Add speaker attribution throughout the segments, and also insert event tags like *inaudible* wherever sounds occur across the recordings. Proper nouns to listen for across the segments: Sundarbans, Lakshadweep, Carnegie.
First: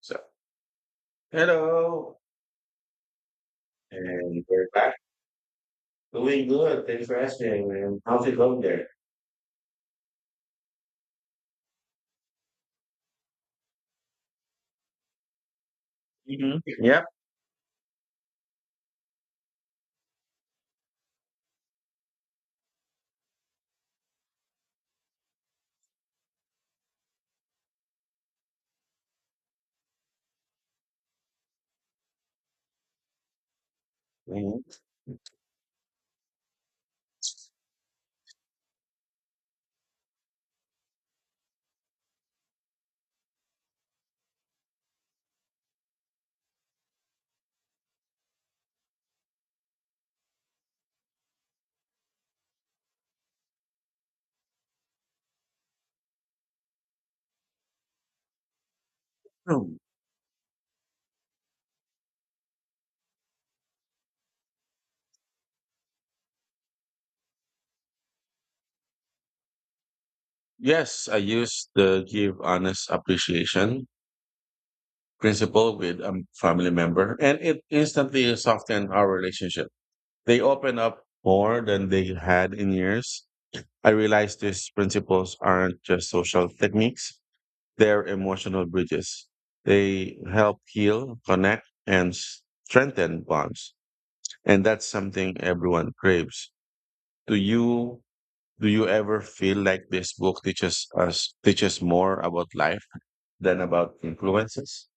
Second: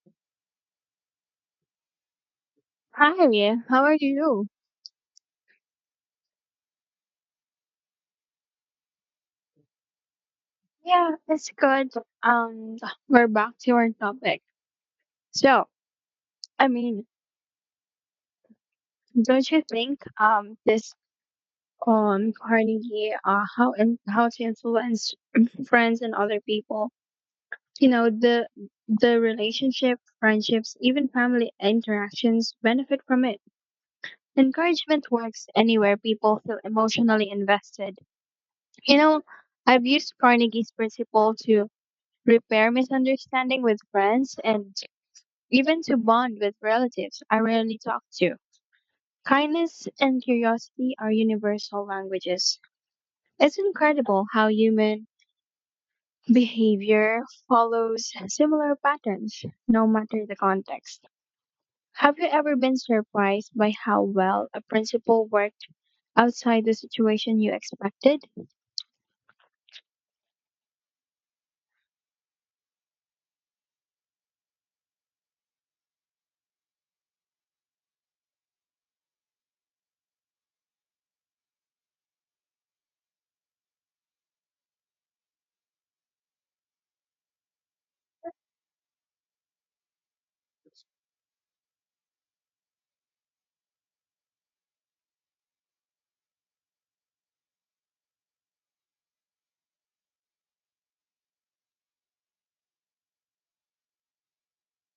Speaker 1: So, Hello.
Speaker 2: Hi, how are
Speaker 1: And
Speaker 2: you?
Speaker 1: we're back. Doing good. Thanks for asking, man. How's it going there?
Speaker 2: Yeah, it's good. Um, we're back to our topic. So,
Speaker 1: Hmm.
Speaker 2: I
Speaker 1: Yep.
Speaker 2: mean, don't you think this Carnegie how to influence *clears throat* friends and other people? You know, the relationship, friendships, even family interactions benefit from it.
Speaker 1: Mhm.
Speaker 2: Encouragement works anywhere people feel emotionally invested. You know, I've used Carnegie's principle to repair misunderstanding with friends and even to bond with relatives I rarely talk to. Kindness and curiosity are universal languages. It's incredible how human behavior follows similar patterns,
Speaker 1: Hmm.
Speaker 2: no matter the context. Have you ever been surprised by how well a principle worked outside the situation you expected?
Speaker 1: Yes, I use the give honest appreciation principle with a family member, and it instantly softened our relationship. They open up more than they had in years. I realized these principles aren't just social techniques, they're emotional bridges. They help heal, connect, and strengthen bonds. And that's something everyone craves. Do you do you ever feel like this book teaches more about life than about influences?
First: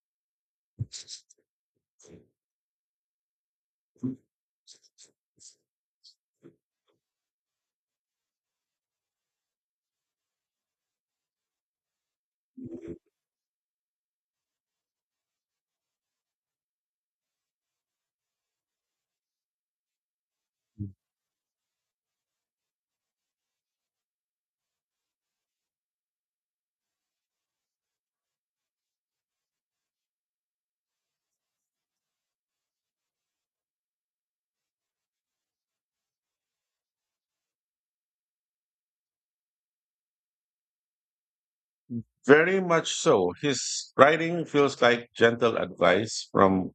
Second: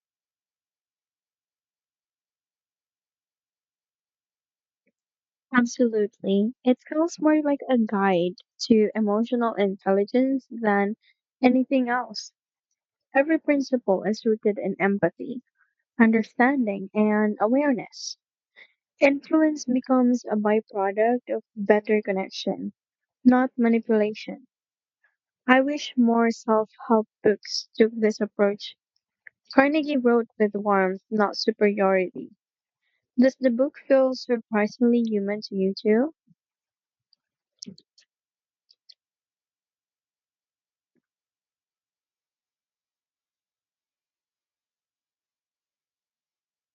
Speaker 2: Absolutely. It feels more like a guide to emotional intelligence than anything else. Every principle is rooted in empathy, understanding, and awareness. Influence becomes a byproduct of better connection, not manipulation. I wish more self help books took this approach. Carnegie wrote with warmth, not superiority. Does the book feel surprisingly human to you too?
Speaker 1: Very much so. His writing feels like gentle advice from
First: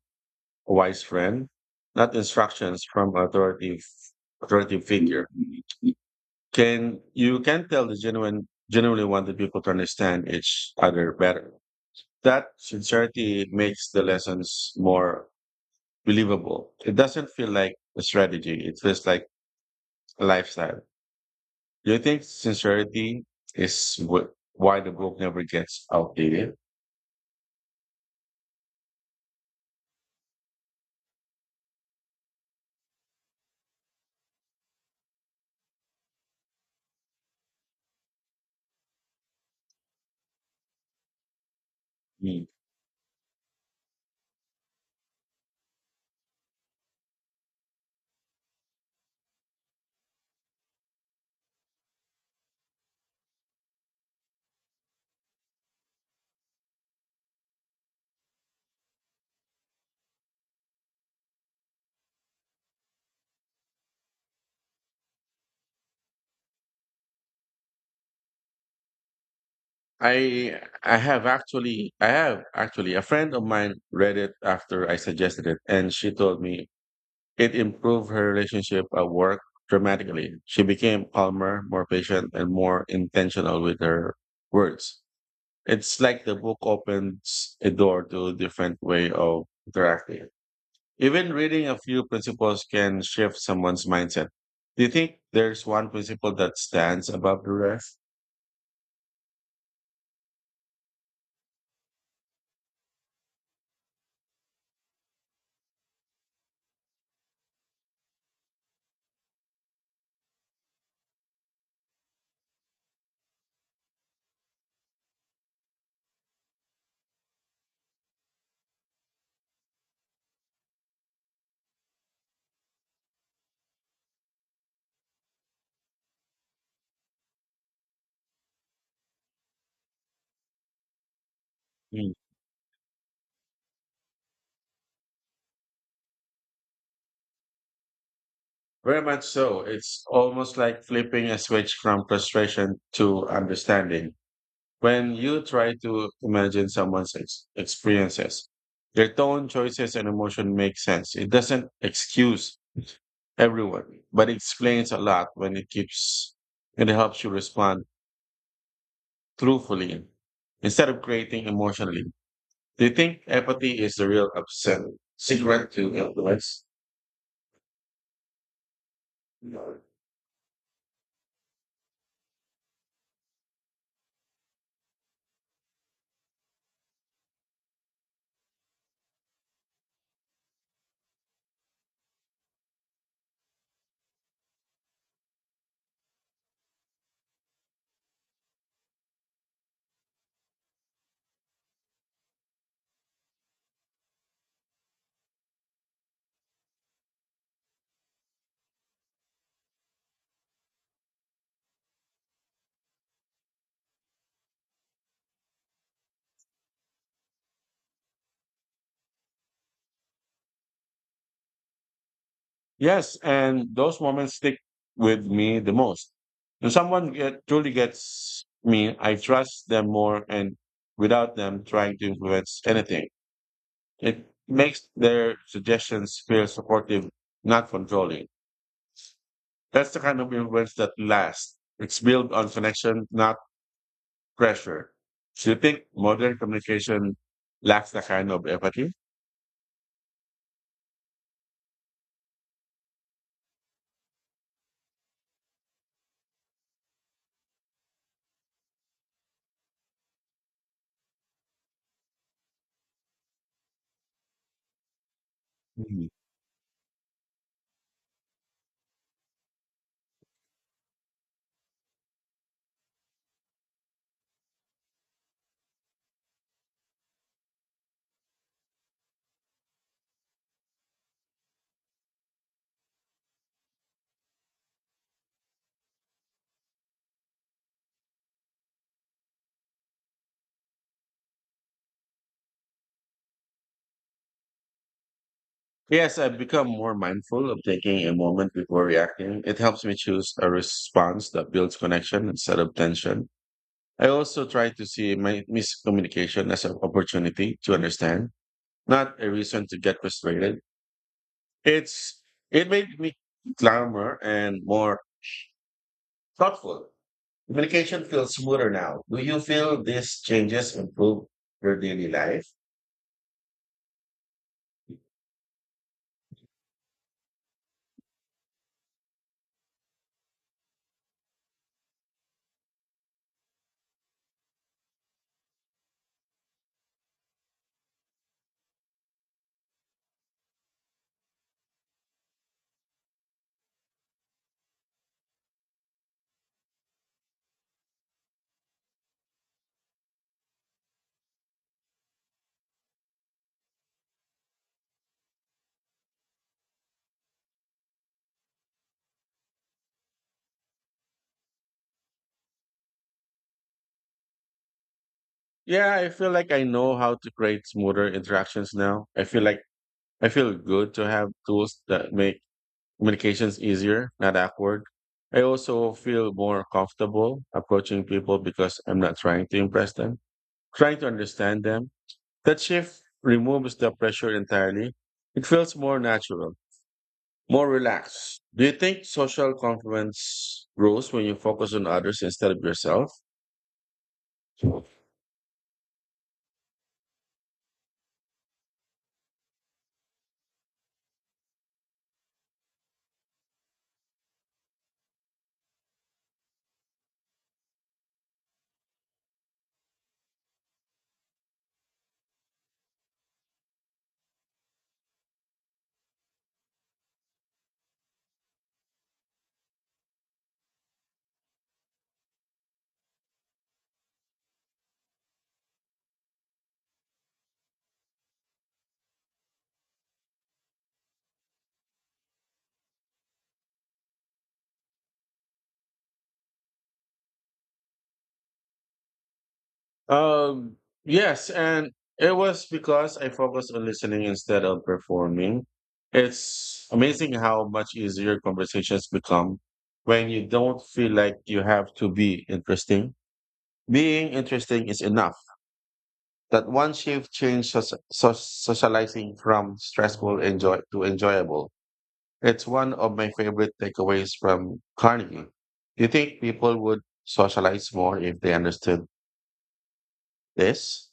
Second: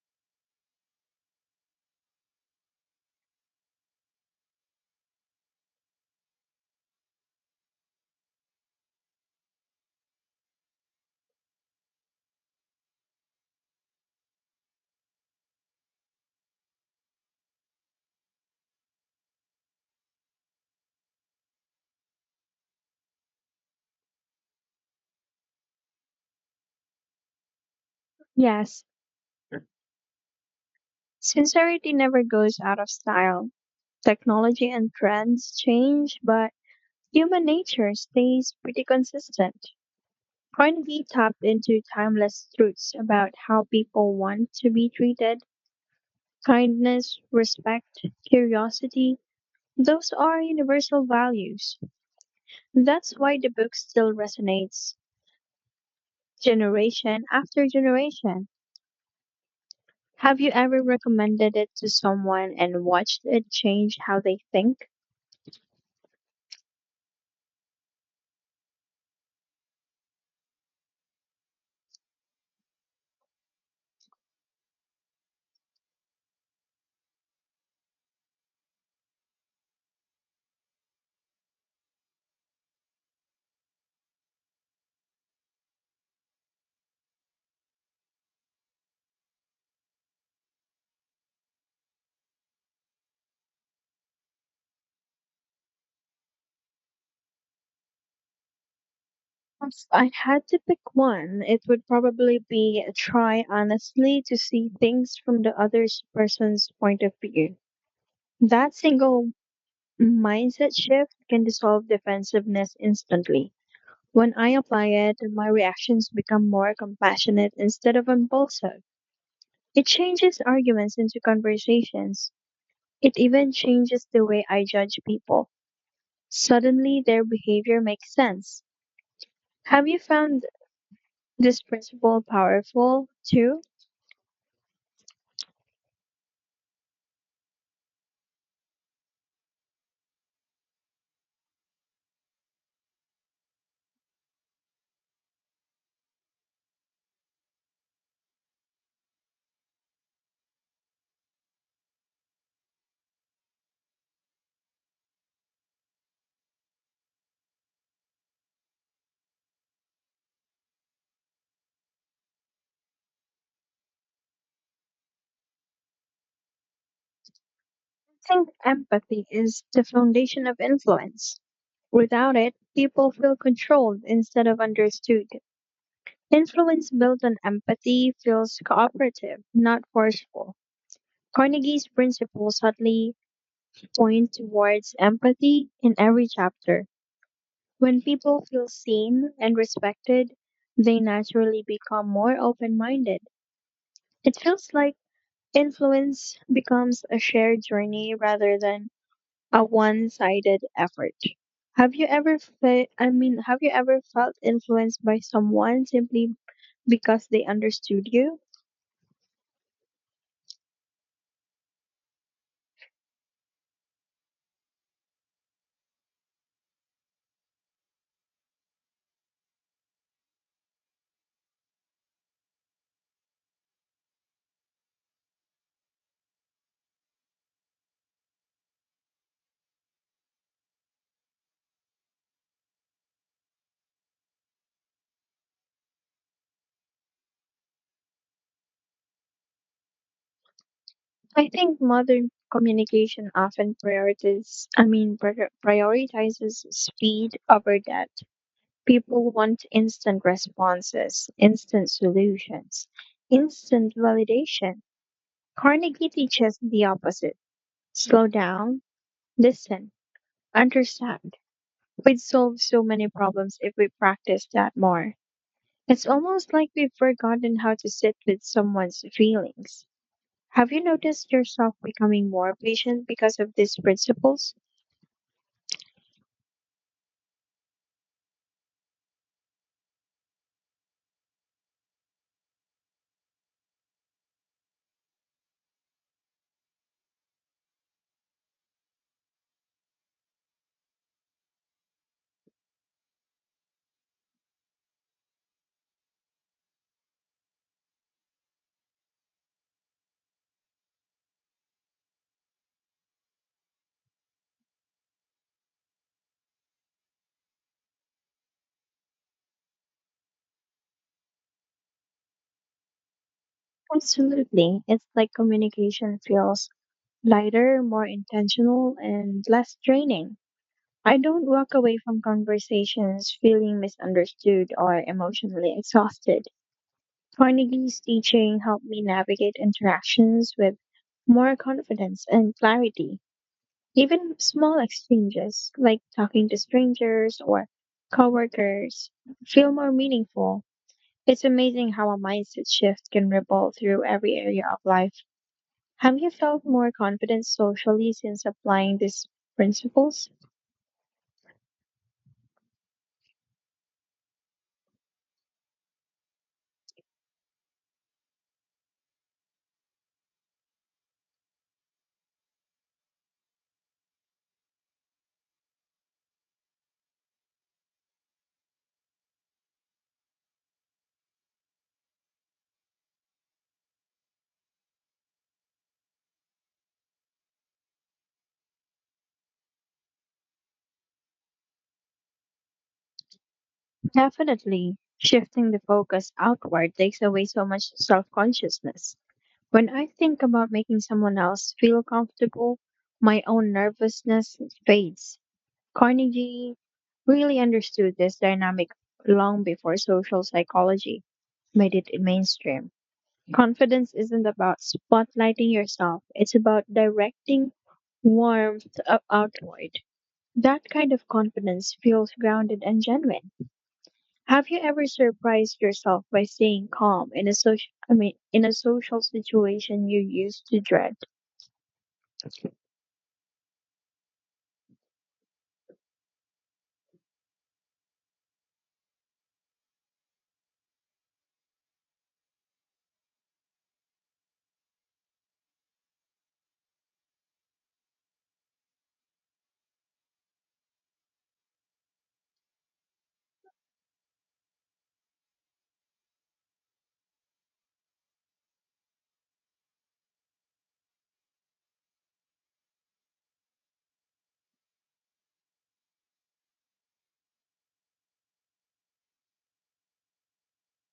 Speaker 1: a wise friend, not instructions from authoritative authoritative figure. Can tell the genuinely wanted people to understand each other better. That sincerity makes the lessons more believable. It doesn't feel like a strategy. It feels like a lifestyle. Do you think sincerity is why the book never gets outdated?
Speaker 2: Yes, sincerity never goes out of style. Technology and trends change, but human nature stays pretty consistent. Carnegie tapped into
Speaker 1: Mm.
Speaker 2: timeless truths about how people want to be treated. Kindness, respect, curiosity, those are universal values. That's why the book still resonates generation after generation. Have you ever recommended it to someone and watched it change how they think?
Speaker 1: I have actually a friend of mine read it after I suggested it, and she told me it improved her relationship at work dramatically. She became calmer, more patient, and more intentional with her words. It's like the book opens a door to a different way of interacting. Even reading a few principles can shift someone's mindset. Do you think there's one principle that stands above the rest?
Speaker 2: If I had to pick one, it would probably be try honestly to see things from the other person's point of view. That single mindset shift can dissolve defensiveness instantly. When I apply it, my reactions become more compassionate instead of impulsive. It changes arguments into conversations. It even changes the way I judge people. Suddenly, their behavior makes sense. Have you found this
Speaker 1: Mm.
Speaker 2: principle powerful too?
Speaker 1: Very much so. It's almost like flipping a switch from frustration to understanding. When you try to imagine someone's experiences, their tone, choices, and emotion make sense. It doesn't excuse everyone, but it explains a lot when it helps you respond truthfully instead of creating emotionally. Do you think empathy is the real upset secret to influence?
Speaker 2: I think empathy is the foundation of influence. Without it, people feel controlled instead of understood. Influence built on empathy feels cooperative, not forceful. Carnegie's principles subtly point towards empathy in every chapter. When people feel seen and respected, they naturally become more open minded. It feels like influence becomes a shared journey rather than a one-sided effort. Have you ever I mean, have you ever felt influenced by someone simply because they understood you?
Speaker 1: Yes, and those moments stick with me the most. When truly gets me, I trust them more, and without them trying to influence anything, it makes their suggestions feel supportive, not controlling. That's the kind of influence that lasts. It's built on connection, not pressure. Do you think modern communication lacks that kind of empathy?
Speaker 2: I think modern communication often prioritizes, I mean, prioritizes speed over depth. People want instant responses, instant solutions, instant validation. Carnegie teaches the opposite. Slow down, listen, understand. We'd solve so many problems if we practiced that more. It's almost like we've forgotten how to sit with someone's feelings. Have you noticed yourself becoming more patient because of these principles?
Speaker 1: Yes, I've become more mindful of taking a moment before reacting. It helps me choose a response that builds connection instead of tension. I also try to see my miscommunication as an opportunity to understand, not a reason to get frustrated. It's it made me calmer and more thoughtful. Communication feels smoother now. Do you feel these changes improve your daily life?
Speaker 2: Absolutely. It's like communication feels lighter, more intentional, and less draining. I don't walk away from conversations feeling misunderstood or emotionally exhausted. Carnegie's teaching helped me navigate interactions with more confidence and clarity. Even small exchanges, like talking to strangers or coworkers, feel more meaningful. It's amazing how a mindset shift can ripple through every area of life. Have you felt more confident socially since applying these principles?
Speaker 1: Yeah, I feel like I know how to create smoother interactions now. I feel good to have tools that make Communication's easier, not awkward. I also feel more comfortable approaching people because I'm not trying to impress them, trying to understand them. That shift removes the pressure entirely. It feels more natural, more relaxed. Do you think social confidence grows when you focus on others instead of yourself?
Speaker 2: Definitely, shifting the focus outward takes away so much self consciousness. When I think about making someone else feel comfortable, my own nervousness fades. Carnegie really understood this dynamic long before social psychology made it mainstream. Confidence isn't about spotlighting yourself, it's about directing warmth outward. That kind of confidence feels grounded and genuine. Have you ever surprised yourself by staying calm in a social I mean in a social situation you used to dread?
Speaker 1: Um, yes, and it was because I focused on listening instead of performing. It's amazing how much easier conversations become when you don't feel like you have to be interesting. Being interesting is enough. That one shift changed socializing from stressful enjoy to enjoyable. It's one of my favorite takeaways from Carnegie. Do you think people would socialize more if they understood this?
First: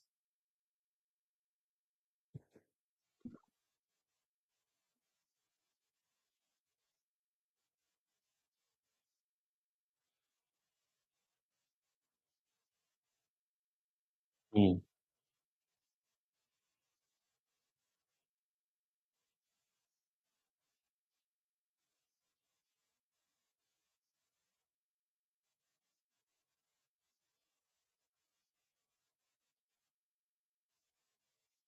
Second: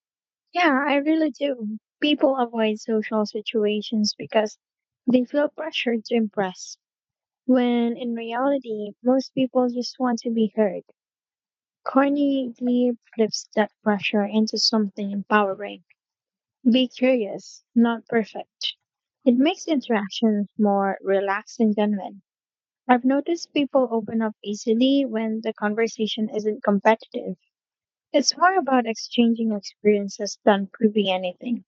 Speaker 2: Yeah, I really do. People avoid social situations because they feel pressured to impress, when in reality, most people just want to be heard. Corny Lee flips that pressure into
Speaker 1: Mm.
Speaker 2: something empowering. Be curious, not perfect. It makes interactions more relaxed and genuine. I've noticed people open up easily when the conversation isn't competitive. It's more about exchanging experiences than proving anything.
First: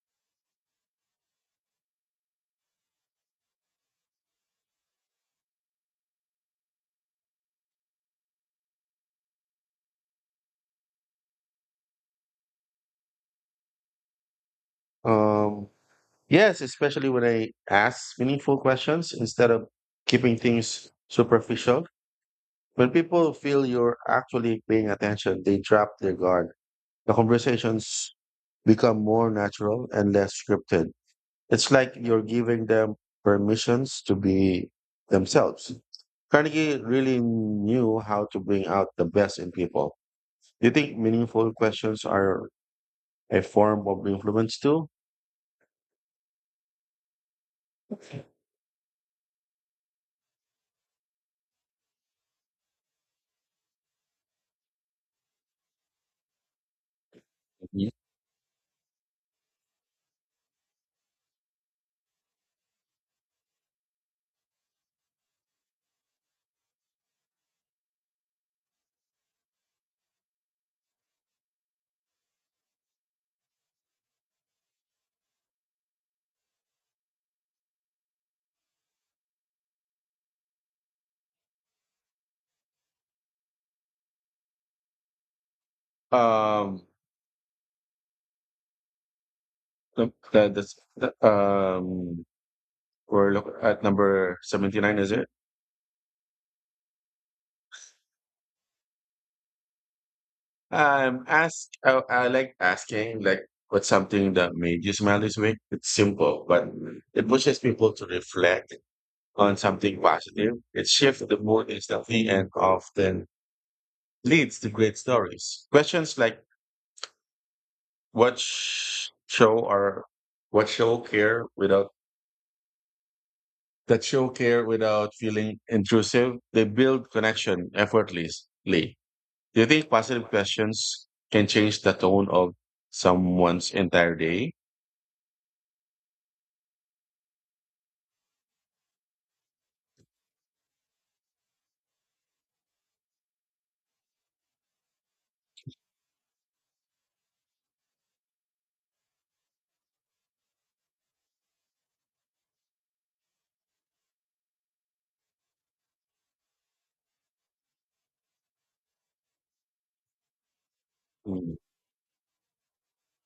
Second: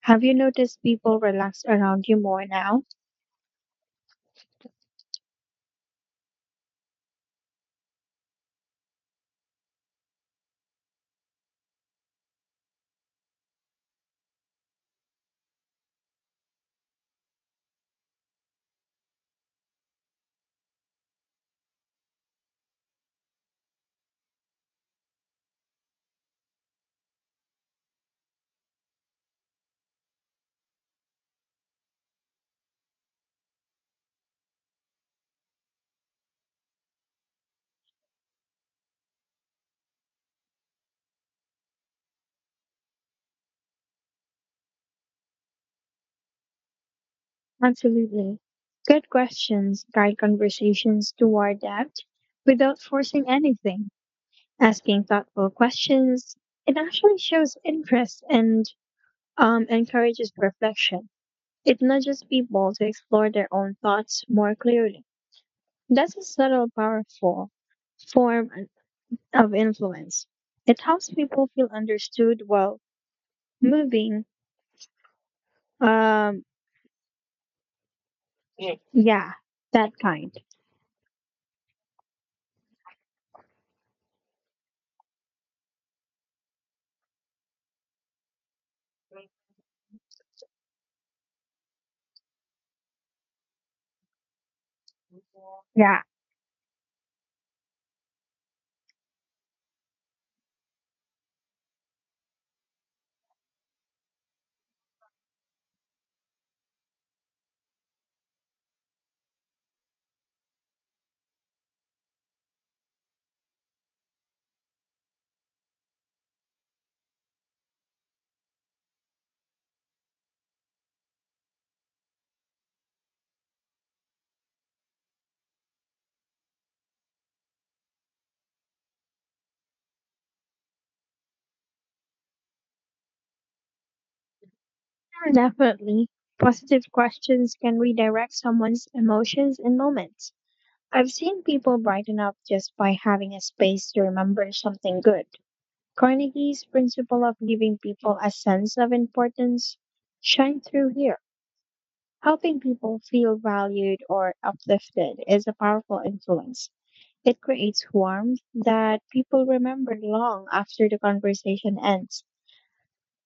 Speaker 2: Have you noticed people relax around you more now?
Speaker 1: Um, Yes, especially when I ask meaningful questions instead of keeping things superficial. When people feel you're actually paying attention, they drop their guard. The conversations become more natural and less scripted. It's like you're giving them permissions to be themselves. Carnegie really knew how to bring out the best in people. Do you think meaningful questions are a form of influence too?
Speaker 2: Absolutely. Good questions guide conversations toward depth without forcing anything. Asking thoughtful questions, it actually shows
Speaker 1: Mhm.
Speaker 2: interest and encourages reflection. It nudges people to explore their own thoughts more clearly. That's a subtle, powerful form of influence. It helps people feel understood while moving. Um, yeah, that kind.
Speaker 1: Um, Nope, that's that. We're look at number 79, is it?
Speaker 2: Yeah,
Speaker 1: Ask, I like asking like, what's something that made you smile this week? It's simple but it pushes people to reflect on something positive. It shifts the mood instantly and often leads to great stories. Questions like what sh- show or what show care without that show care without feeling intrusive, they build connection effortlessly. Do you think positive questions can change the tone of someone's entire day?
Speaker 2: definitely. Positive questions can redirect someone's emotions and moments. I've seen people brighten up just by having a space to remember something good. Carnegie's principle of giving people a sense of importance shine through here. Helping people feel valued or uplifted is a powerful influence. It creates warmth that people remember long after the
Speaker 1: Mm.
Speaker 2: conversation ends.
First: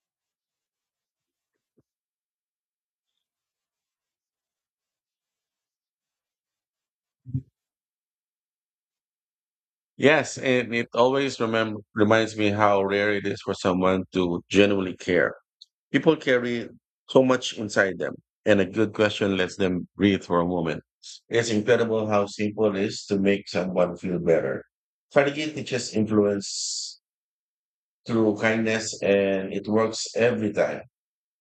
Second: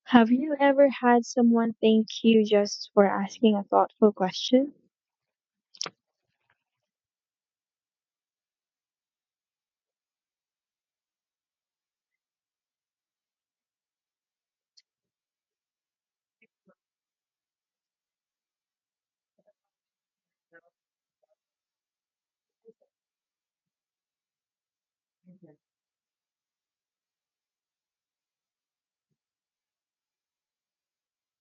Speaker 2: Have you ever had someone thank you just for asking a thoughtful question?
Speaker 1: Yes, and it always remem reminds me how rare it is for someone to genuinely care. People carry so much inside them, and a good question lets them breathe for a moment. It's incredible how simple it is to make someone feel better. Strategy teaches influence through kindness, and it works every time.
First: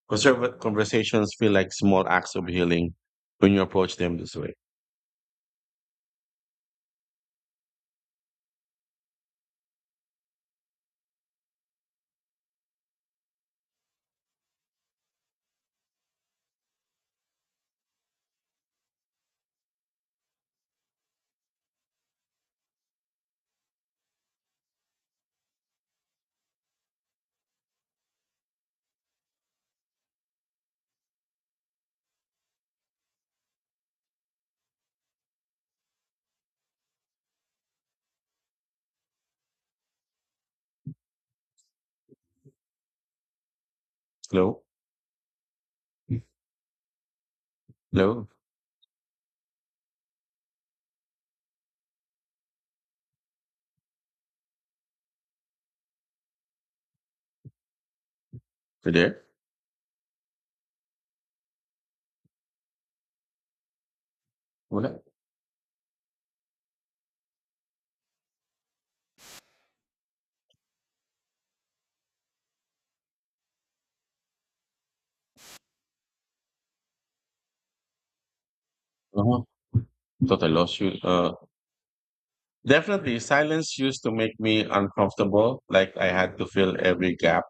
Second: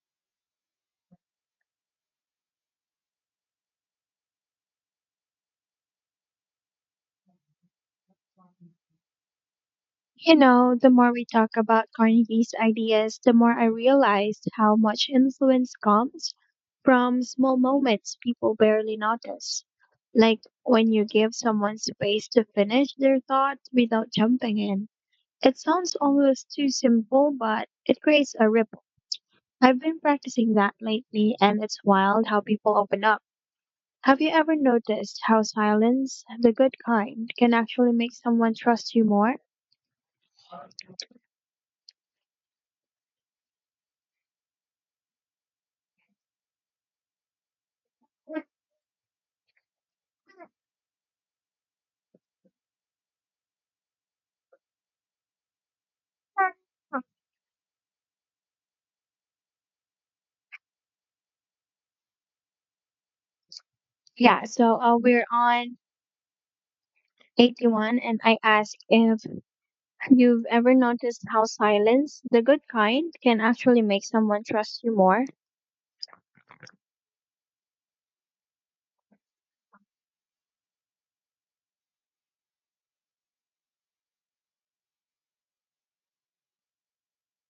Speaker 1: Conservative conversations feel like small acts of healing when you approach them this way.
Speaker 2: You know, the more we talk about Carnegie's ideas, the more I realized how much influence comes from small moments people barely notice. Like when you give someone space to finish their thoughts without jumping in. It sounds almost too simple, but it creates a ripple. I've been practicing that lately, and it's wild how people open up. Have you ever noticed how silence, the good kind, can actually make someone trust you more?
Speaker 1: Hello? Hello? You there?
Speaker 2: Yeah, so
Speaker 1: What?
Speaker 2: we're on 81, and I ask if you've ever noticed how silence, the good kind, can actually make someone trust you more.
Speaker 1: Uh-huh. Thought I lost you. Definitely, silence used to make me uncomfortable, like I had to fill every gap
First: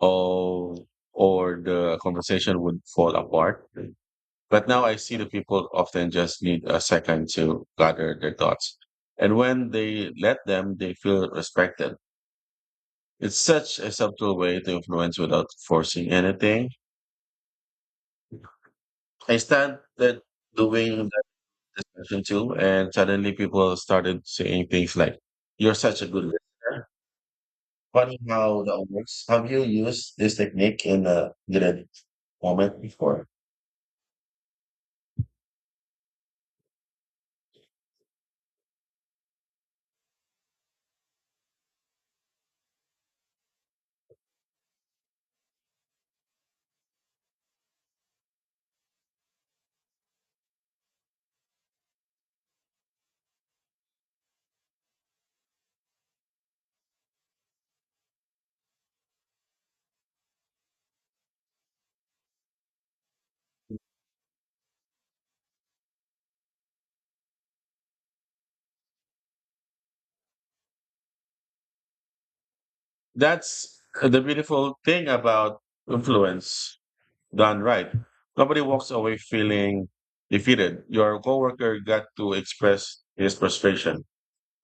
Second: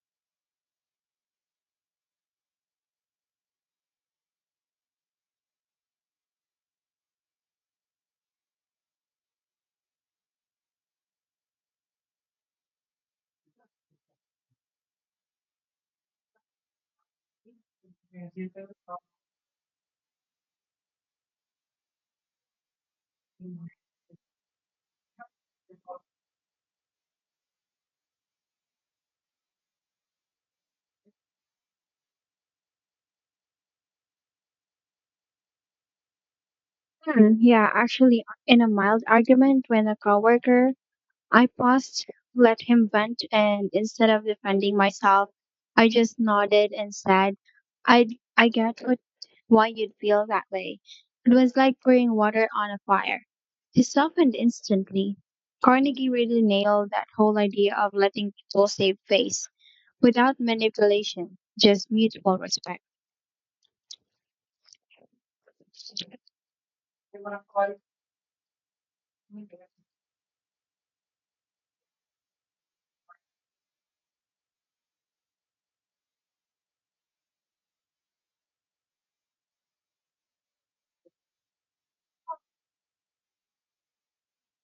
Speaker 1: or, or the conversation would fall apart. But now I see the people often just need a second to gather their thoughts. And when they let them, they feel respected. It's such a subtle way to influence without forcing anything. I started doing that discussion too, and suddenly people started saying things like, "You're such a good listener." Funny how that works. Have you used this technique in a given moment before?
Speaker 2: Hmm, yeah, actually, in a mild argument when a coworker I paused, let him vent, and instead of defending myself, I just nodded and said, I, I get why you'd feel that way. It was like pouring water on a fire. He softened instantly. Carnegie really nailed that whole idea of letting people save face without manipulation, just mutual respect.
Speaker 1: That's the beautiful thing about influence done right. Nobody walks away feeling defeated. Your coworker got to express his frustration,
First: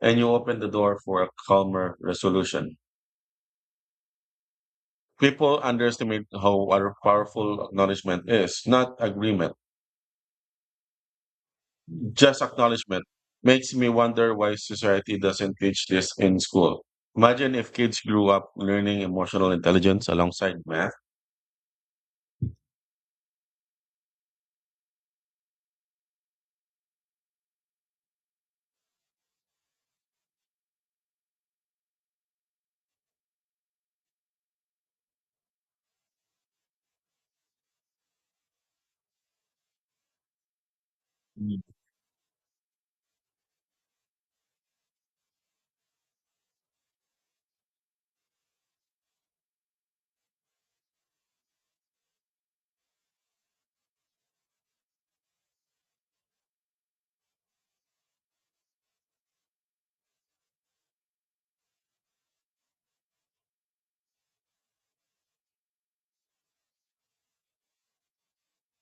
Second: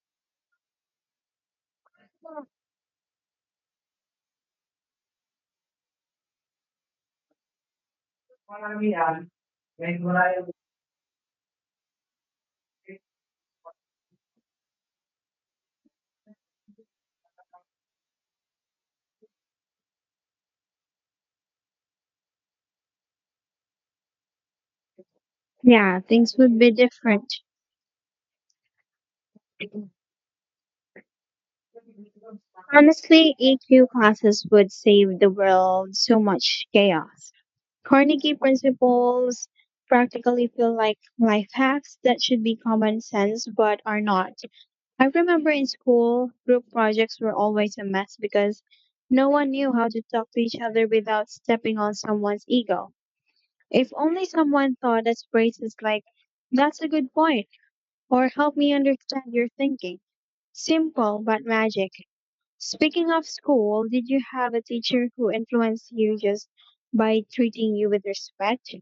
Speaker 1: and you open the door for a calmer resolution. People underestimate how powerful acknowledgement is, not agreement. Just acknowledgement makes me wonder why society doesn't teach this in school. Imagine if kids grew up learning emotional intelligence alongside math.
Speaker 2: Yeah, things would be different. Honestly, EQ classes would save the world so much chaos. Carnegie principles practically feel like life
Speaker 1: Mm.
Speaker 2: hacks that should be common sense but are not. I remember in school, group projects were always a mess because no one knew how to talk to each other without stepping on someone's ego. If only someone thought us phrases like, that's a good point, or help me understand your thinking. Simple but magic. Speaking of school, did you have a teacher who influenced you just by treating you with respect?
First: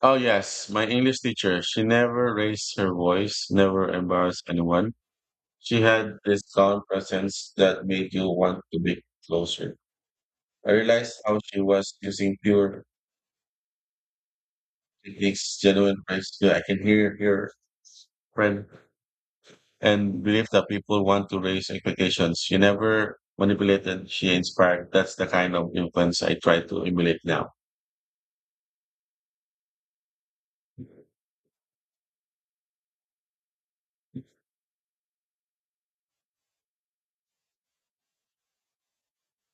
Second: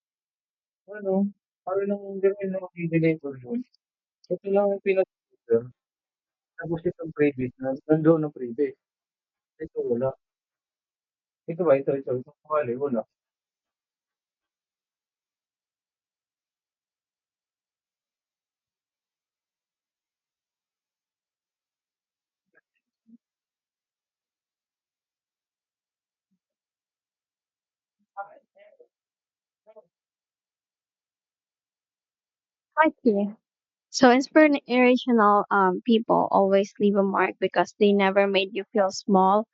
Speaker 1: Oh, yes, my
Speaker 2: Ano,
Speaker 1: English teacher.
Speaker 2: para
Speaker 1: She
Speaker 2: lang hindi
Speaker 1: never
Speaker 2: rin ako
Speaker 1: raised her
Speaker 2: bibigay ko
Speaker 1: voice,
Speaker 2: yun.
Speaker 1: never embarrassed
Speaker 2: Ito lang ang
Speaker 1: anyone.
Speaker 2: pinag-teacher.
Speaker 1: She had this
Speaker 2: Tapos
Speaker 1: calm
Speaker 2: itong
Speaker 1: presence
Speaker 2: previous na,
Speaker 1: that made
Speaker 2: nandoon
Speaker 1: you
Speaker 2: ang
Speaker 1: want
Speaker 2: previous.
Speaker 1: to be closer.
Speaker 2: Ito wala.
Speaker 1: I realized how she
Speaker 2: Ito ba, ito,
Speaker 1: was
Speaker 2: ito, ito,
Speaker 1: using
Speaker 2: wala,
Speaker 1: pure
Speaker 2: wala.
Speaker 1: techniques, genuine praise. Yeah, I can hear your friend and believe that people want to raise expectations. She never manipulated, she inspired. That's the kind of influence I try to emulate now.
Speaker 2: Okay. So inspirational people always leave a mark because they never made you feel small.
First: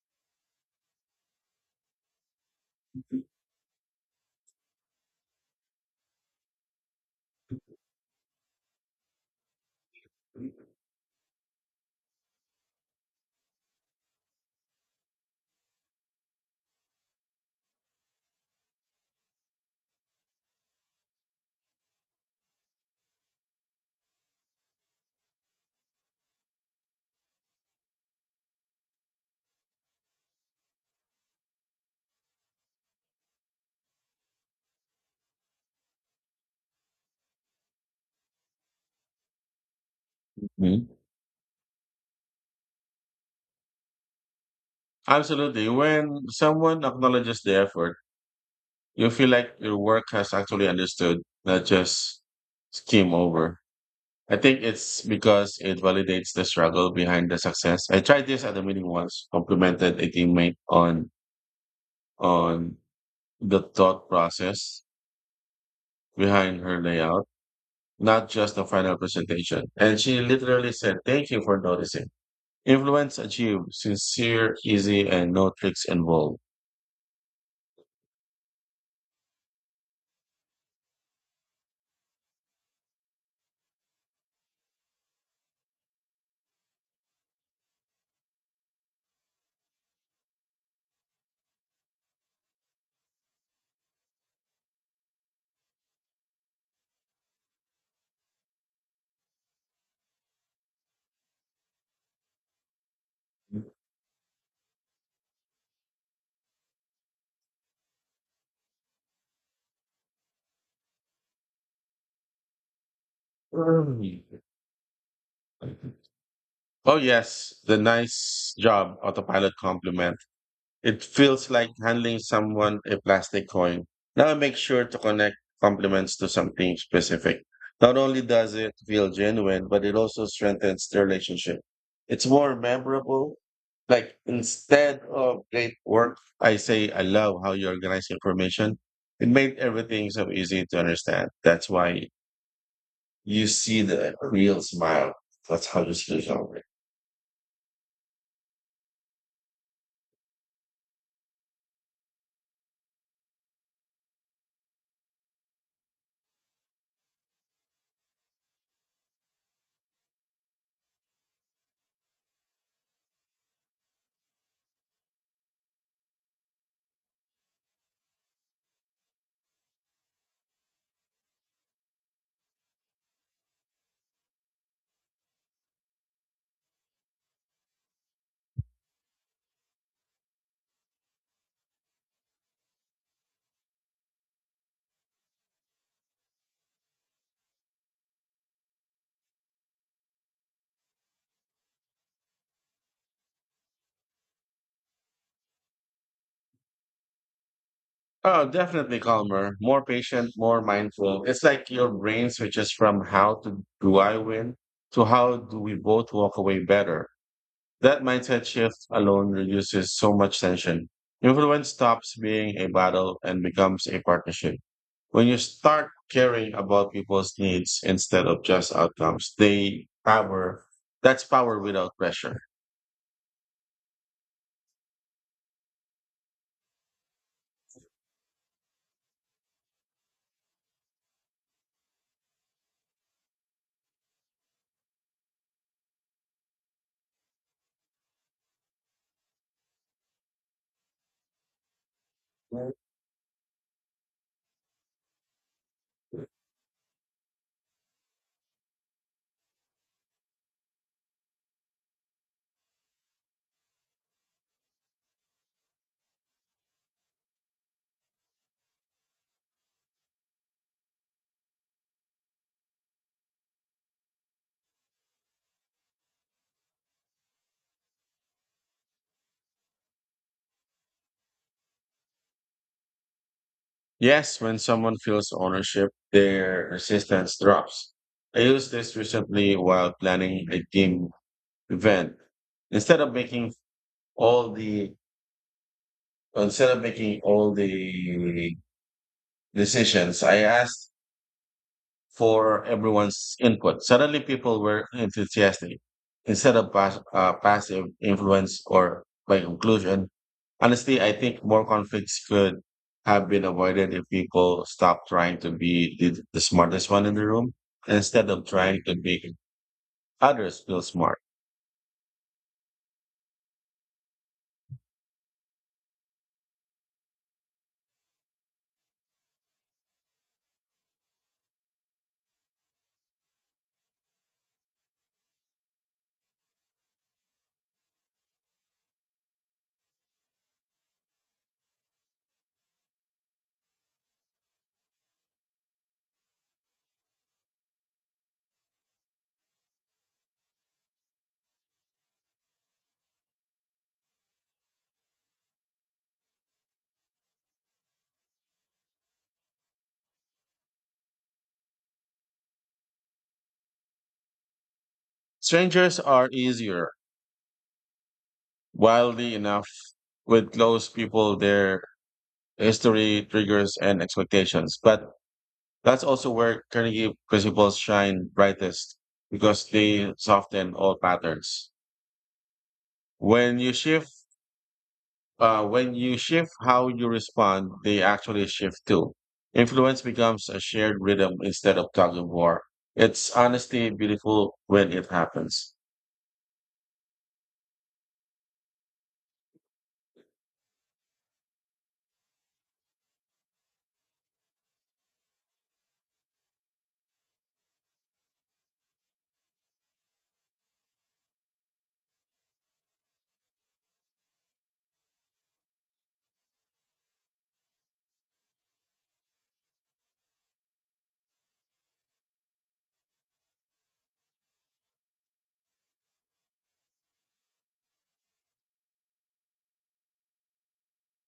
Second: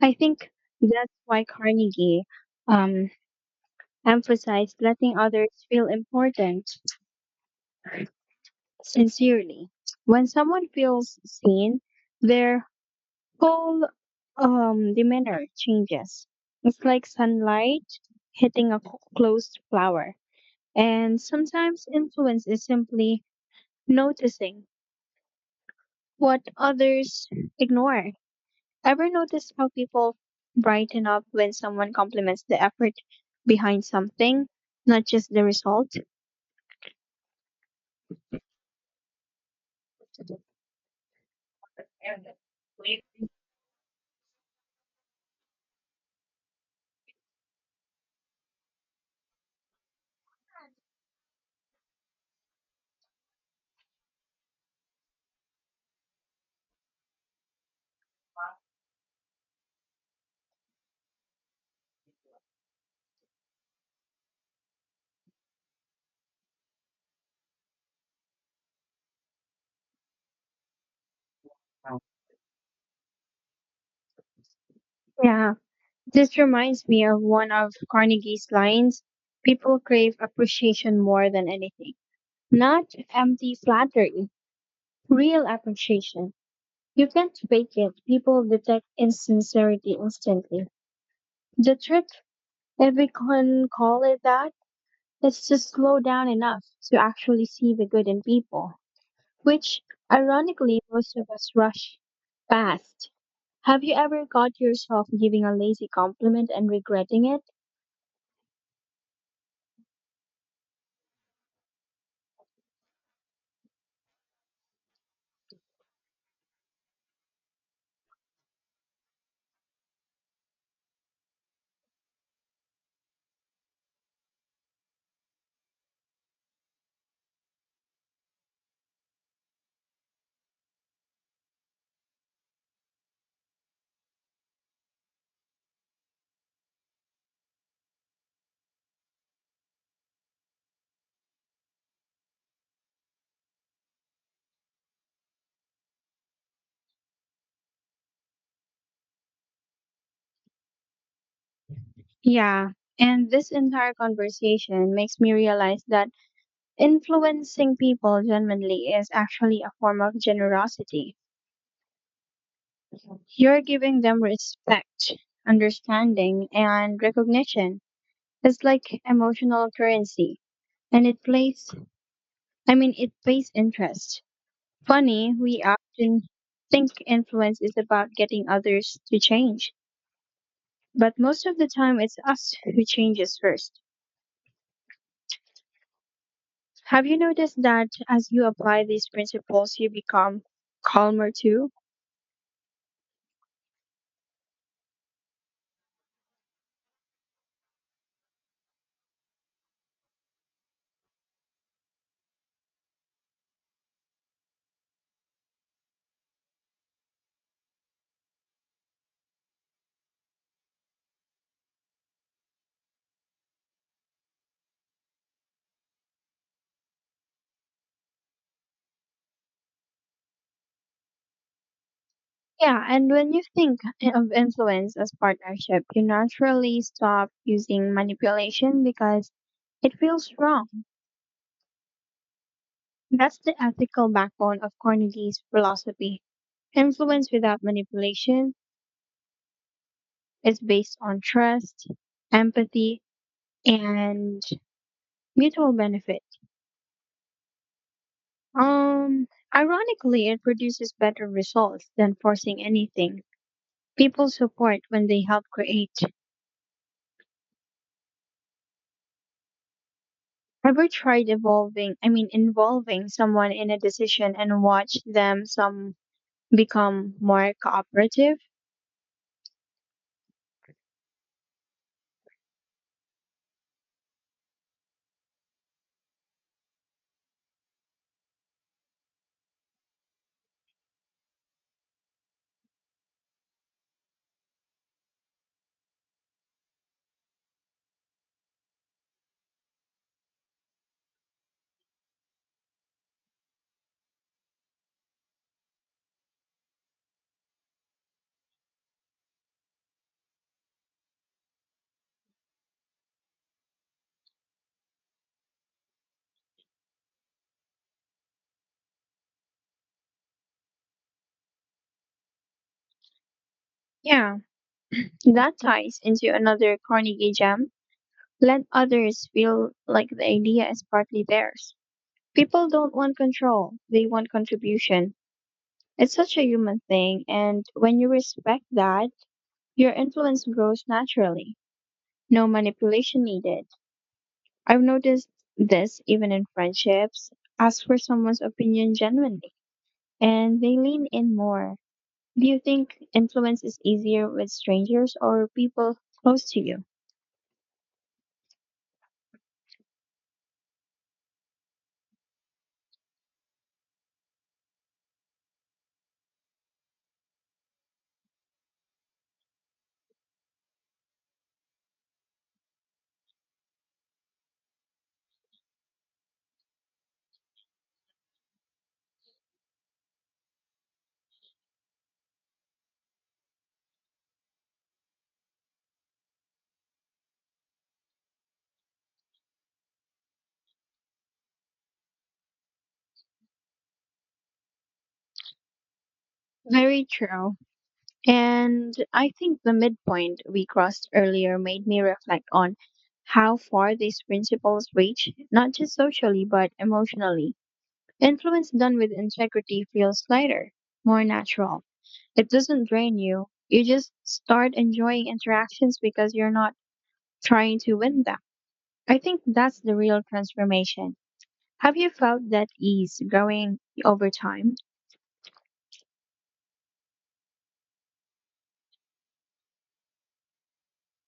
Speaker 2: I think that's why Carnegie um, emphasized letting others feel important. Sincerely. When someone feels seen, their whole demeanor changes. It's like sunlight hitting a closed flower. And sometimes influence is simply noticing what others ignore. Ever notice how people brighten up when someone compliments the effort behind something, not just the result?
Speaker 1: Mhm. Absolutely. When someone acknowledges the effort, you feel like your work has actually understood, not just skim over. I think it's because it validates the struggle behind the success. I tried this at a meeting once, complimented a teammate on the thought process behind her layout, not just the final presentation. And she literally said, "Thank you for noticing." Influence achieved, sincere, easy, and no
Speaker 2: Yeah.
Speaker 1: tricks
Speaker 2: This
Speaker 1: involved.
Speaker 2: reminds me of one of Carnegie's lines people crave appreciation more than anything. Not empty flattery, real appreciation. You can't fake it. People detect insincerity instantly. The trick, if we can call it that, is to slow down enough to actually see the good in people, which ironically most of us rush past. Have you ever caught yourself giving a lazy compliment and regretting it?
Speaker 1: Mm. Oh yes, the nice job autopilot compliment. It feels like handling someone a plastic coin. Now I make sure to connect compliments to something specific. Not only does it feel genuine, but it also strengthens the relationship. It's more memorable. Like instead of great work, I say I love how you organize information. It made everything so easy to understand. That's why you see the real smile. That's how you see it.
Speaker 2: Yeah, and this entire conversation makes me realize that influencing people genuinely is actually a form of generosity. You're giving them respect, understanding, and recognition. It's like emotional currency, and it plays, I mean, it pays interest. Funny, we often think influence is about getting others to change, but most of the time it's us who changes first. Have you noticed that as you apply these principles, you become calmer too?
Speaker 1: Oh, definitely calmer, more patient, more mindful. It's like your brain switches from how to do I win to how do we both walk away better. That mindset shift alone reduces so much tension. Influence stops being a battle and becomes a partnership. When you start caring about people's needs instead of just outcomes, they power, that's power without pressure.
Speaker 2: Yeah, and when you think of influence as partnership, you naturally stop using manipulation because it feels wrong. That's the ethical backbone of Carnegie's philosophy. Influence without manipulation is based on trust, empathy, and mutual benefit. Um, Ironically, it produces better results than forcing anything. People support when they help create. Have you tried evolving, I mean, involving someone in a decision and watch them some become more cooperative?
Speaker 1: Yes, when someone feels ownership, their resistance drops. I used this recently while planning a team event. Instead of making all the Instead of making all the decisions, I asked for everyone's input. Suddenly, people were enthusiastic instead of passive influence or by inclusion. Honestly, I think more conflicts could have been avoided if people stopped trying to be the smartest one in the room instead of trying to make others feel smart.
Speaker 2: Yeah, that ties into another Carnegie gem. Let others feel like the idea is partly theirs. People don't want control, they want contribution. It's such a human thing, and when you respect that, your influence grows naturally. No manipulation needed. I've noticed this even in friendships. Ask for someone's opinion genuinely, and they lean in more. Do you think influence is easier with strangers or people close to you?
Speaker 1: Strangers are easier, wildly enough, with close people, their history, triggers, and expectations. But that's also where Carnegie principles shine brightest because they soften all patterns. When you shift, when you shift how you respond, they actually shift too. Influence becomes a shared rhythm instead of tug of war. It's honestly beautiful when it happens.
Speaker 2: Very true. And I think the midpoint we crossed earlier made me reflect on how far these principles reach, not just socially, but emotionally. Influence done with integrity feels lighter, more natural. It doesn't drain you. You just start enjoying interactions because you're not trying to win them. I think that's the real transformation. Have you felt that ease growing over time?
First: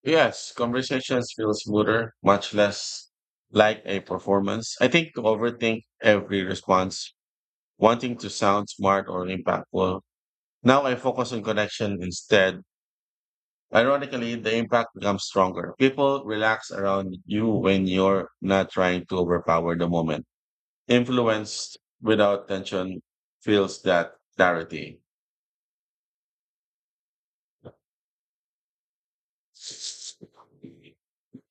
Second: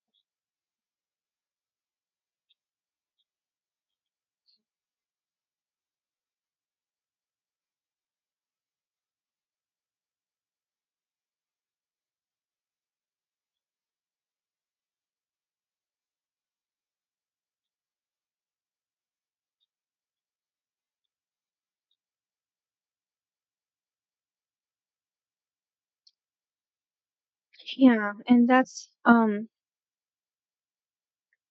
Speaker 1: Yes, conversations feel smoother, much less like a performance. I think to overthink every response, wanting to sound smart or impactful. Now I focus on connection instead. Ironically, the impact becomes stronger. People relax around you when you're not trying to overpower the moment. Influenced without tension feels that clarity.
Speaker 2: Yeah, and that's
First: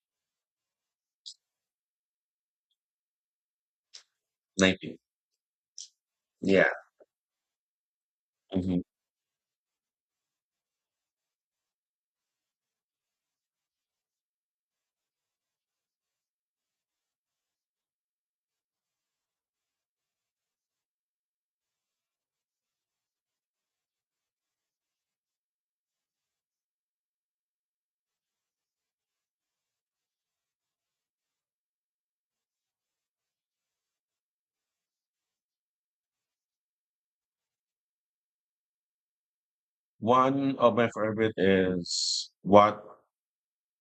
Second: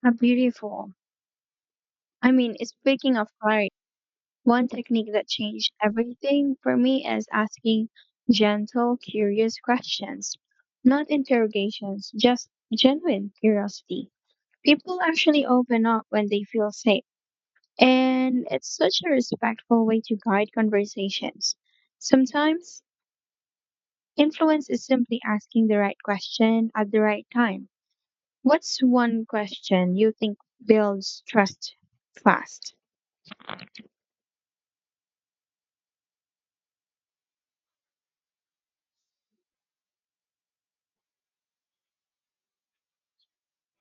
Speaker 2: a beautiful. I mean, it's speaking of clarity, one
Speaker 1: 90.
Speaker 2: technique that changed everything
Speaker 1: Yeah.
Speaker 2: for me is asking
Speaker 1: Mhm.
Speaker 2: gentle, curious questions, not interrogations, just genuine curiosity. People actually open up when they feel safe. And it's such a respectful way to guide conversations. Sometimes influence is simply asking the right question at the right time. What's one question you think builds trust fast?
Speaker 1: One of my favorite is what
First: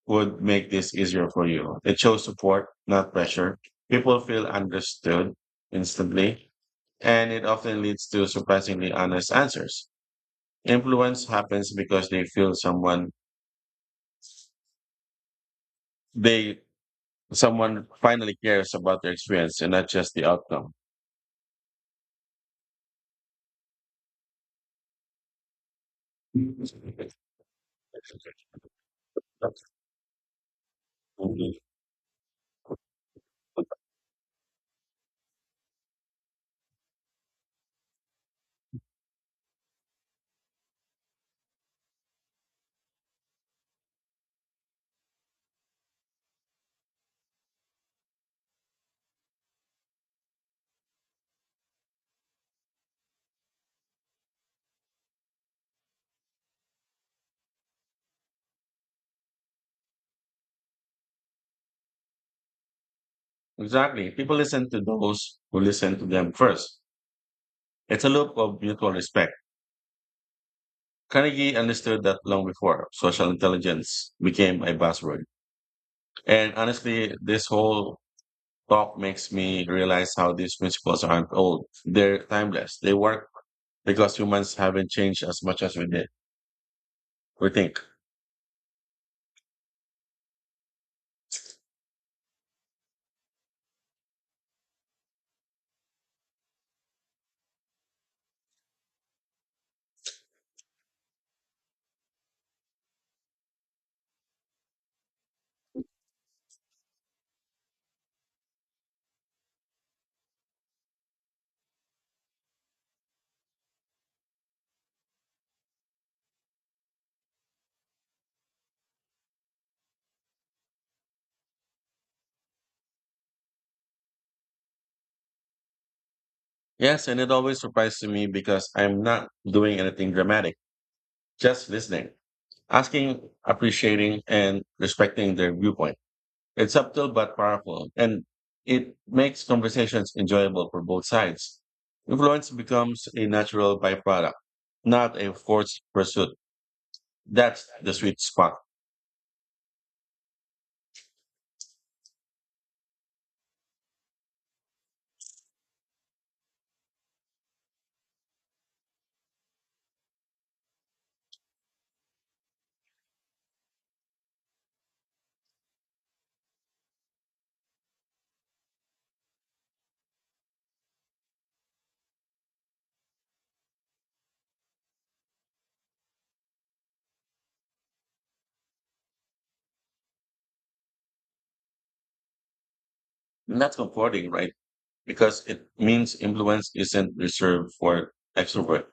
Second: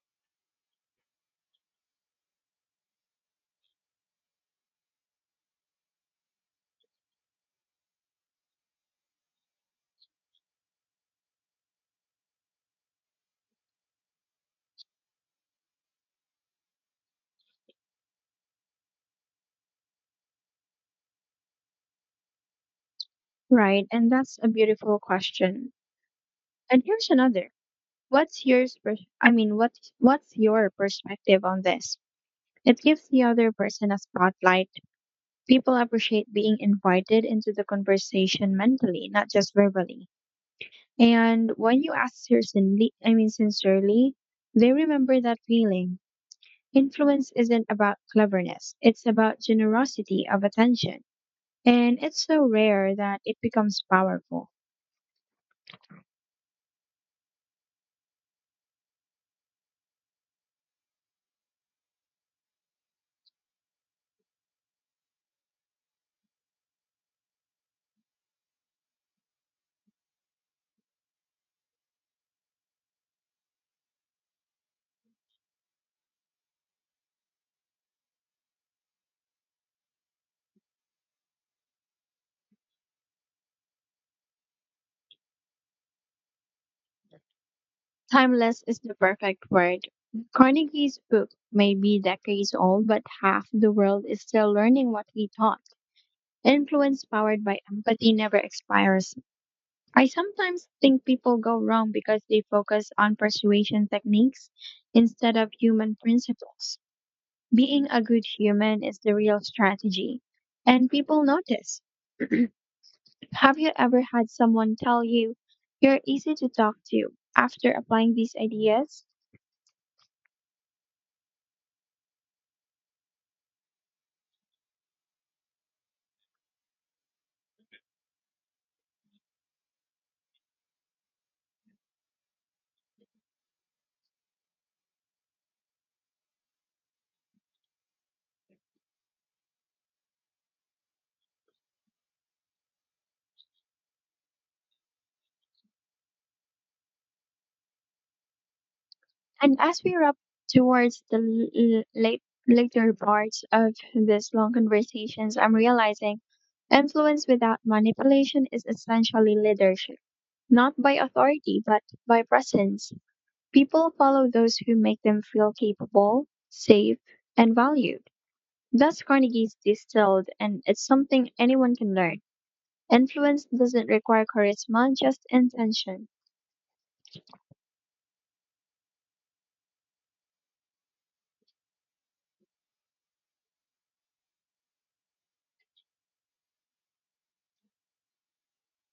Speaker 1: would make this easier for you. It shows support, not pressure. People feel understood instantly, and it often leads to surprisingly honest answers. Influence happens because they feel they someone finally cares about their experience and not just the outcome.
Speaker 2: Right, and that's a beautiful question. And here's another. What's yours? I mean, what's your perspective on this? It gives the other person a spotlight. People appreciate being invited into the conversation mentally, not just verbally. And when you ask sincerely, I mean sincerely, they remember that feeling. Influence isn't about cleverness, it's about generosity of attention. And it's so rare that it becomes powerful.
Speaker 1: Exactly. People listen to those who listen to them first. It's a loop of mutual respect. Carnegie understood that long before social intelligence became a buzzword. And honestly, this whole talk makes me realize how these principles aren't old. They're timeless. They work because humans haven't changed as much as we did. We think.
Speaker 2: Timeless is the perfect word. Carnegie's book may be decades old, but half the world is still learning what he taught. Influence powered by empathy never expires. I sometimes think people go wrong because they focus on persuasion techniques instead of human principles. Being a good human is the real strategy, and people notice. Have you ever had someone tell you you're easy to talk to after applying these ideas?
Speaker 1: Yes, and it always surprises me because I'm not doing anything dramatic, just listening, asking, appreciating, and respecting their viewpoint. It's subtle but powerful, and it makes conversations enjoyable for both sides. Influence becomes a natural byproduct, not a forced pursuit. That's the sweet spot.
Speaker 2: And as we wrap towards the later parts of this long conversations, I'm realizing influence without manipulation is essentially leadership, not by authority, but by presence. People follow those who make them feel capable, safe, and valued. That's Carnegie's distilled, and it's something anyone can learn. Influence doesn't require charisma, just intention.
Speaker 1: And That's comforting, right? Because it means influence isn't reserved for extrovert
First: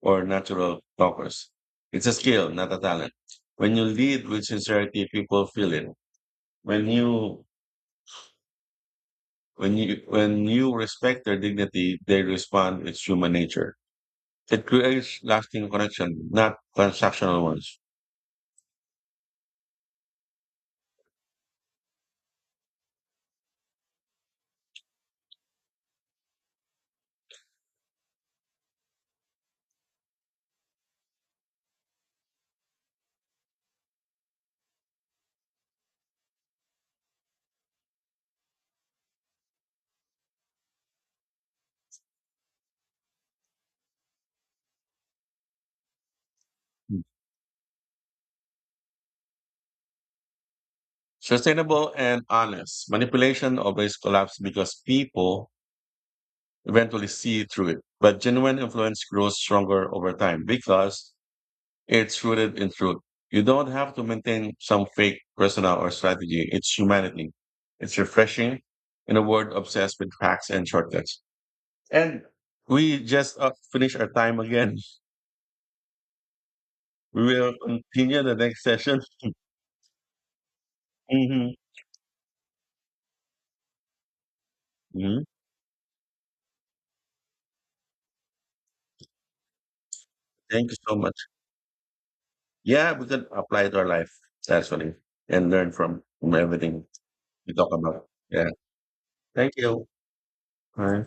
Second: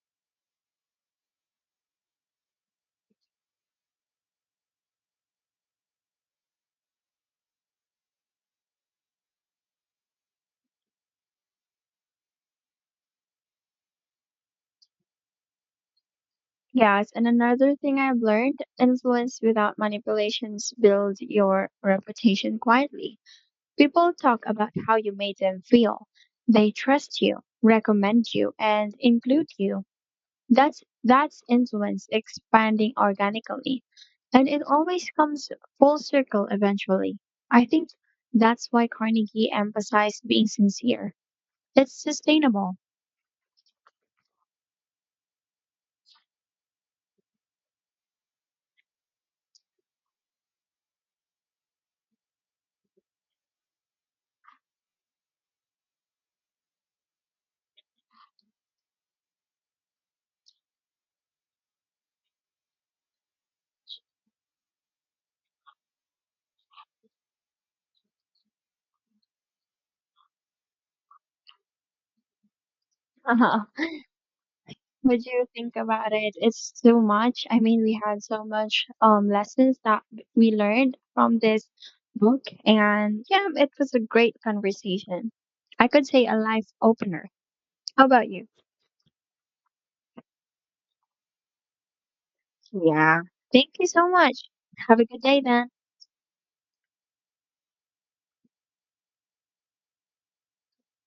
Speaker 1: or natural talkers. It's a skill, not a talent. When you lead with sincerity, people feel it. When you when you respect their dignity, they respond. It's human nature. It creates lasting connection, not
Speaker 2: Yes, and
Speaker 1: transactional
Speaker 2: another
Speaker 1: ones.
Speaker 2: thing I've learned influence without manipulations builds your reputation quietly. People talk about how you made them feel. They trust you, recommend you, and include you. That's influence expanding organically. And it always comes full circle eventually. I think that's why Carnegie emphasized being sincere. It's sustainable.
Speaker 1: Sustainable and honest. Manipulation always collapses because people eventually see through it. But genuine influence grows stronger over time because it's rooted in truth. You don't have to maintain some fake persona or strategy. It's humanity. It's refreshing in a world obsessed with facts and shortcuts. And we just
Speaker 2: *laughs*
Speaker 1: finished our time again. *laughs*
Speaker 2: What do you think about it? It's too
Speaker 1: We
Speaker 2: much.
Speaker 1: will
Speaker 2: I mean, we had
Speaker 1: continue the
Speaker 2: so
Speaker 1: next
Speaker 2: much
Speaker 1: session.
Speaker 2: lessons that we learned from
Speaker 1: Hmm.
Speaker 2: this book, and yeah, it was a great
Speaker 1: Hmm.
Speaker 2: conversation. I could say a life opener. How about you?
Speaker 1: Thank you so much. Yeah, we
Speaker 2: Yeah.
Speaker 1: can apply
Speaker 2: Thank
Speaker 1: it to
Speaker 2: you
Speaker 1: our
Speaker 2: so
Speaker 1: life,
Speaker 2: much.
Speaker 1: actually,
Speaker 2: Have a good day
Speaker 1: and
Speaker 2: then.
Speaker 1: learn from everything we talk about. Yeah. Thank you. Bye.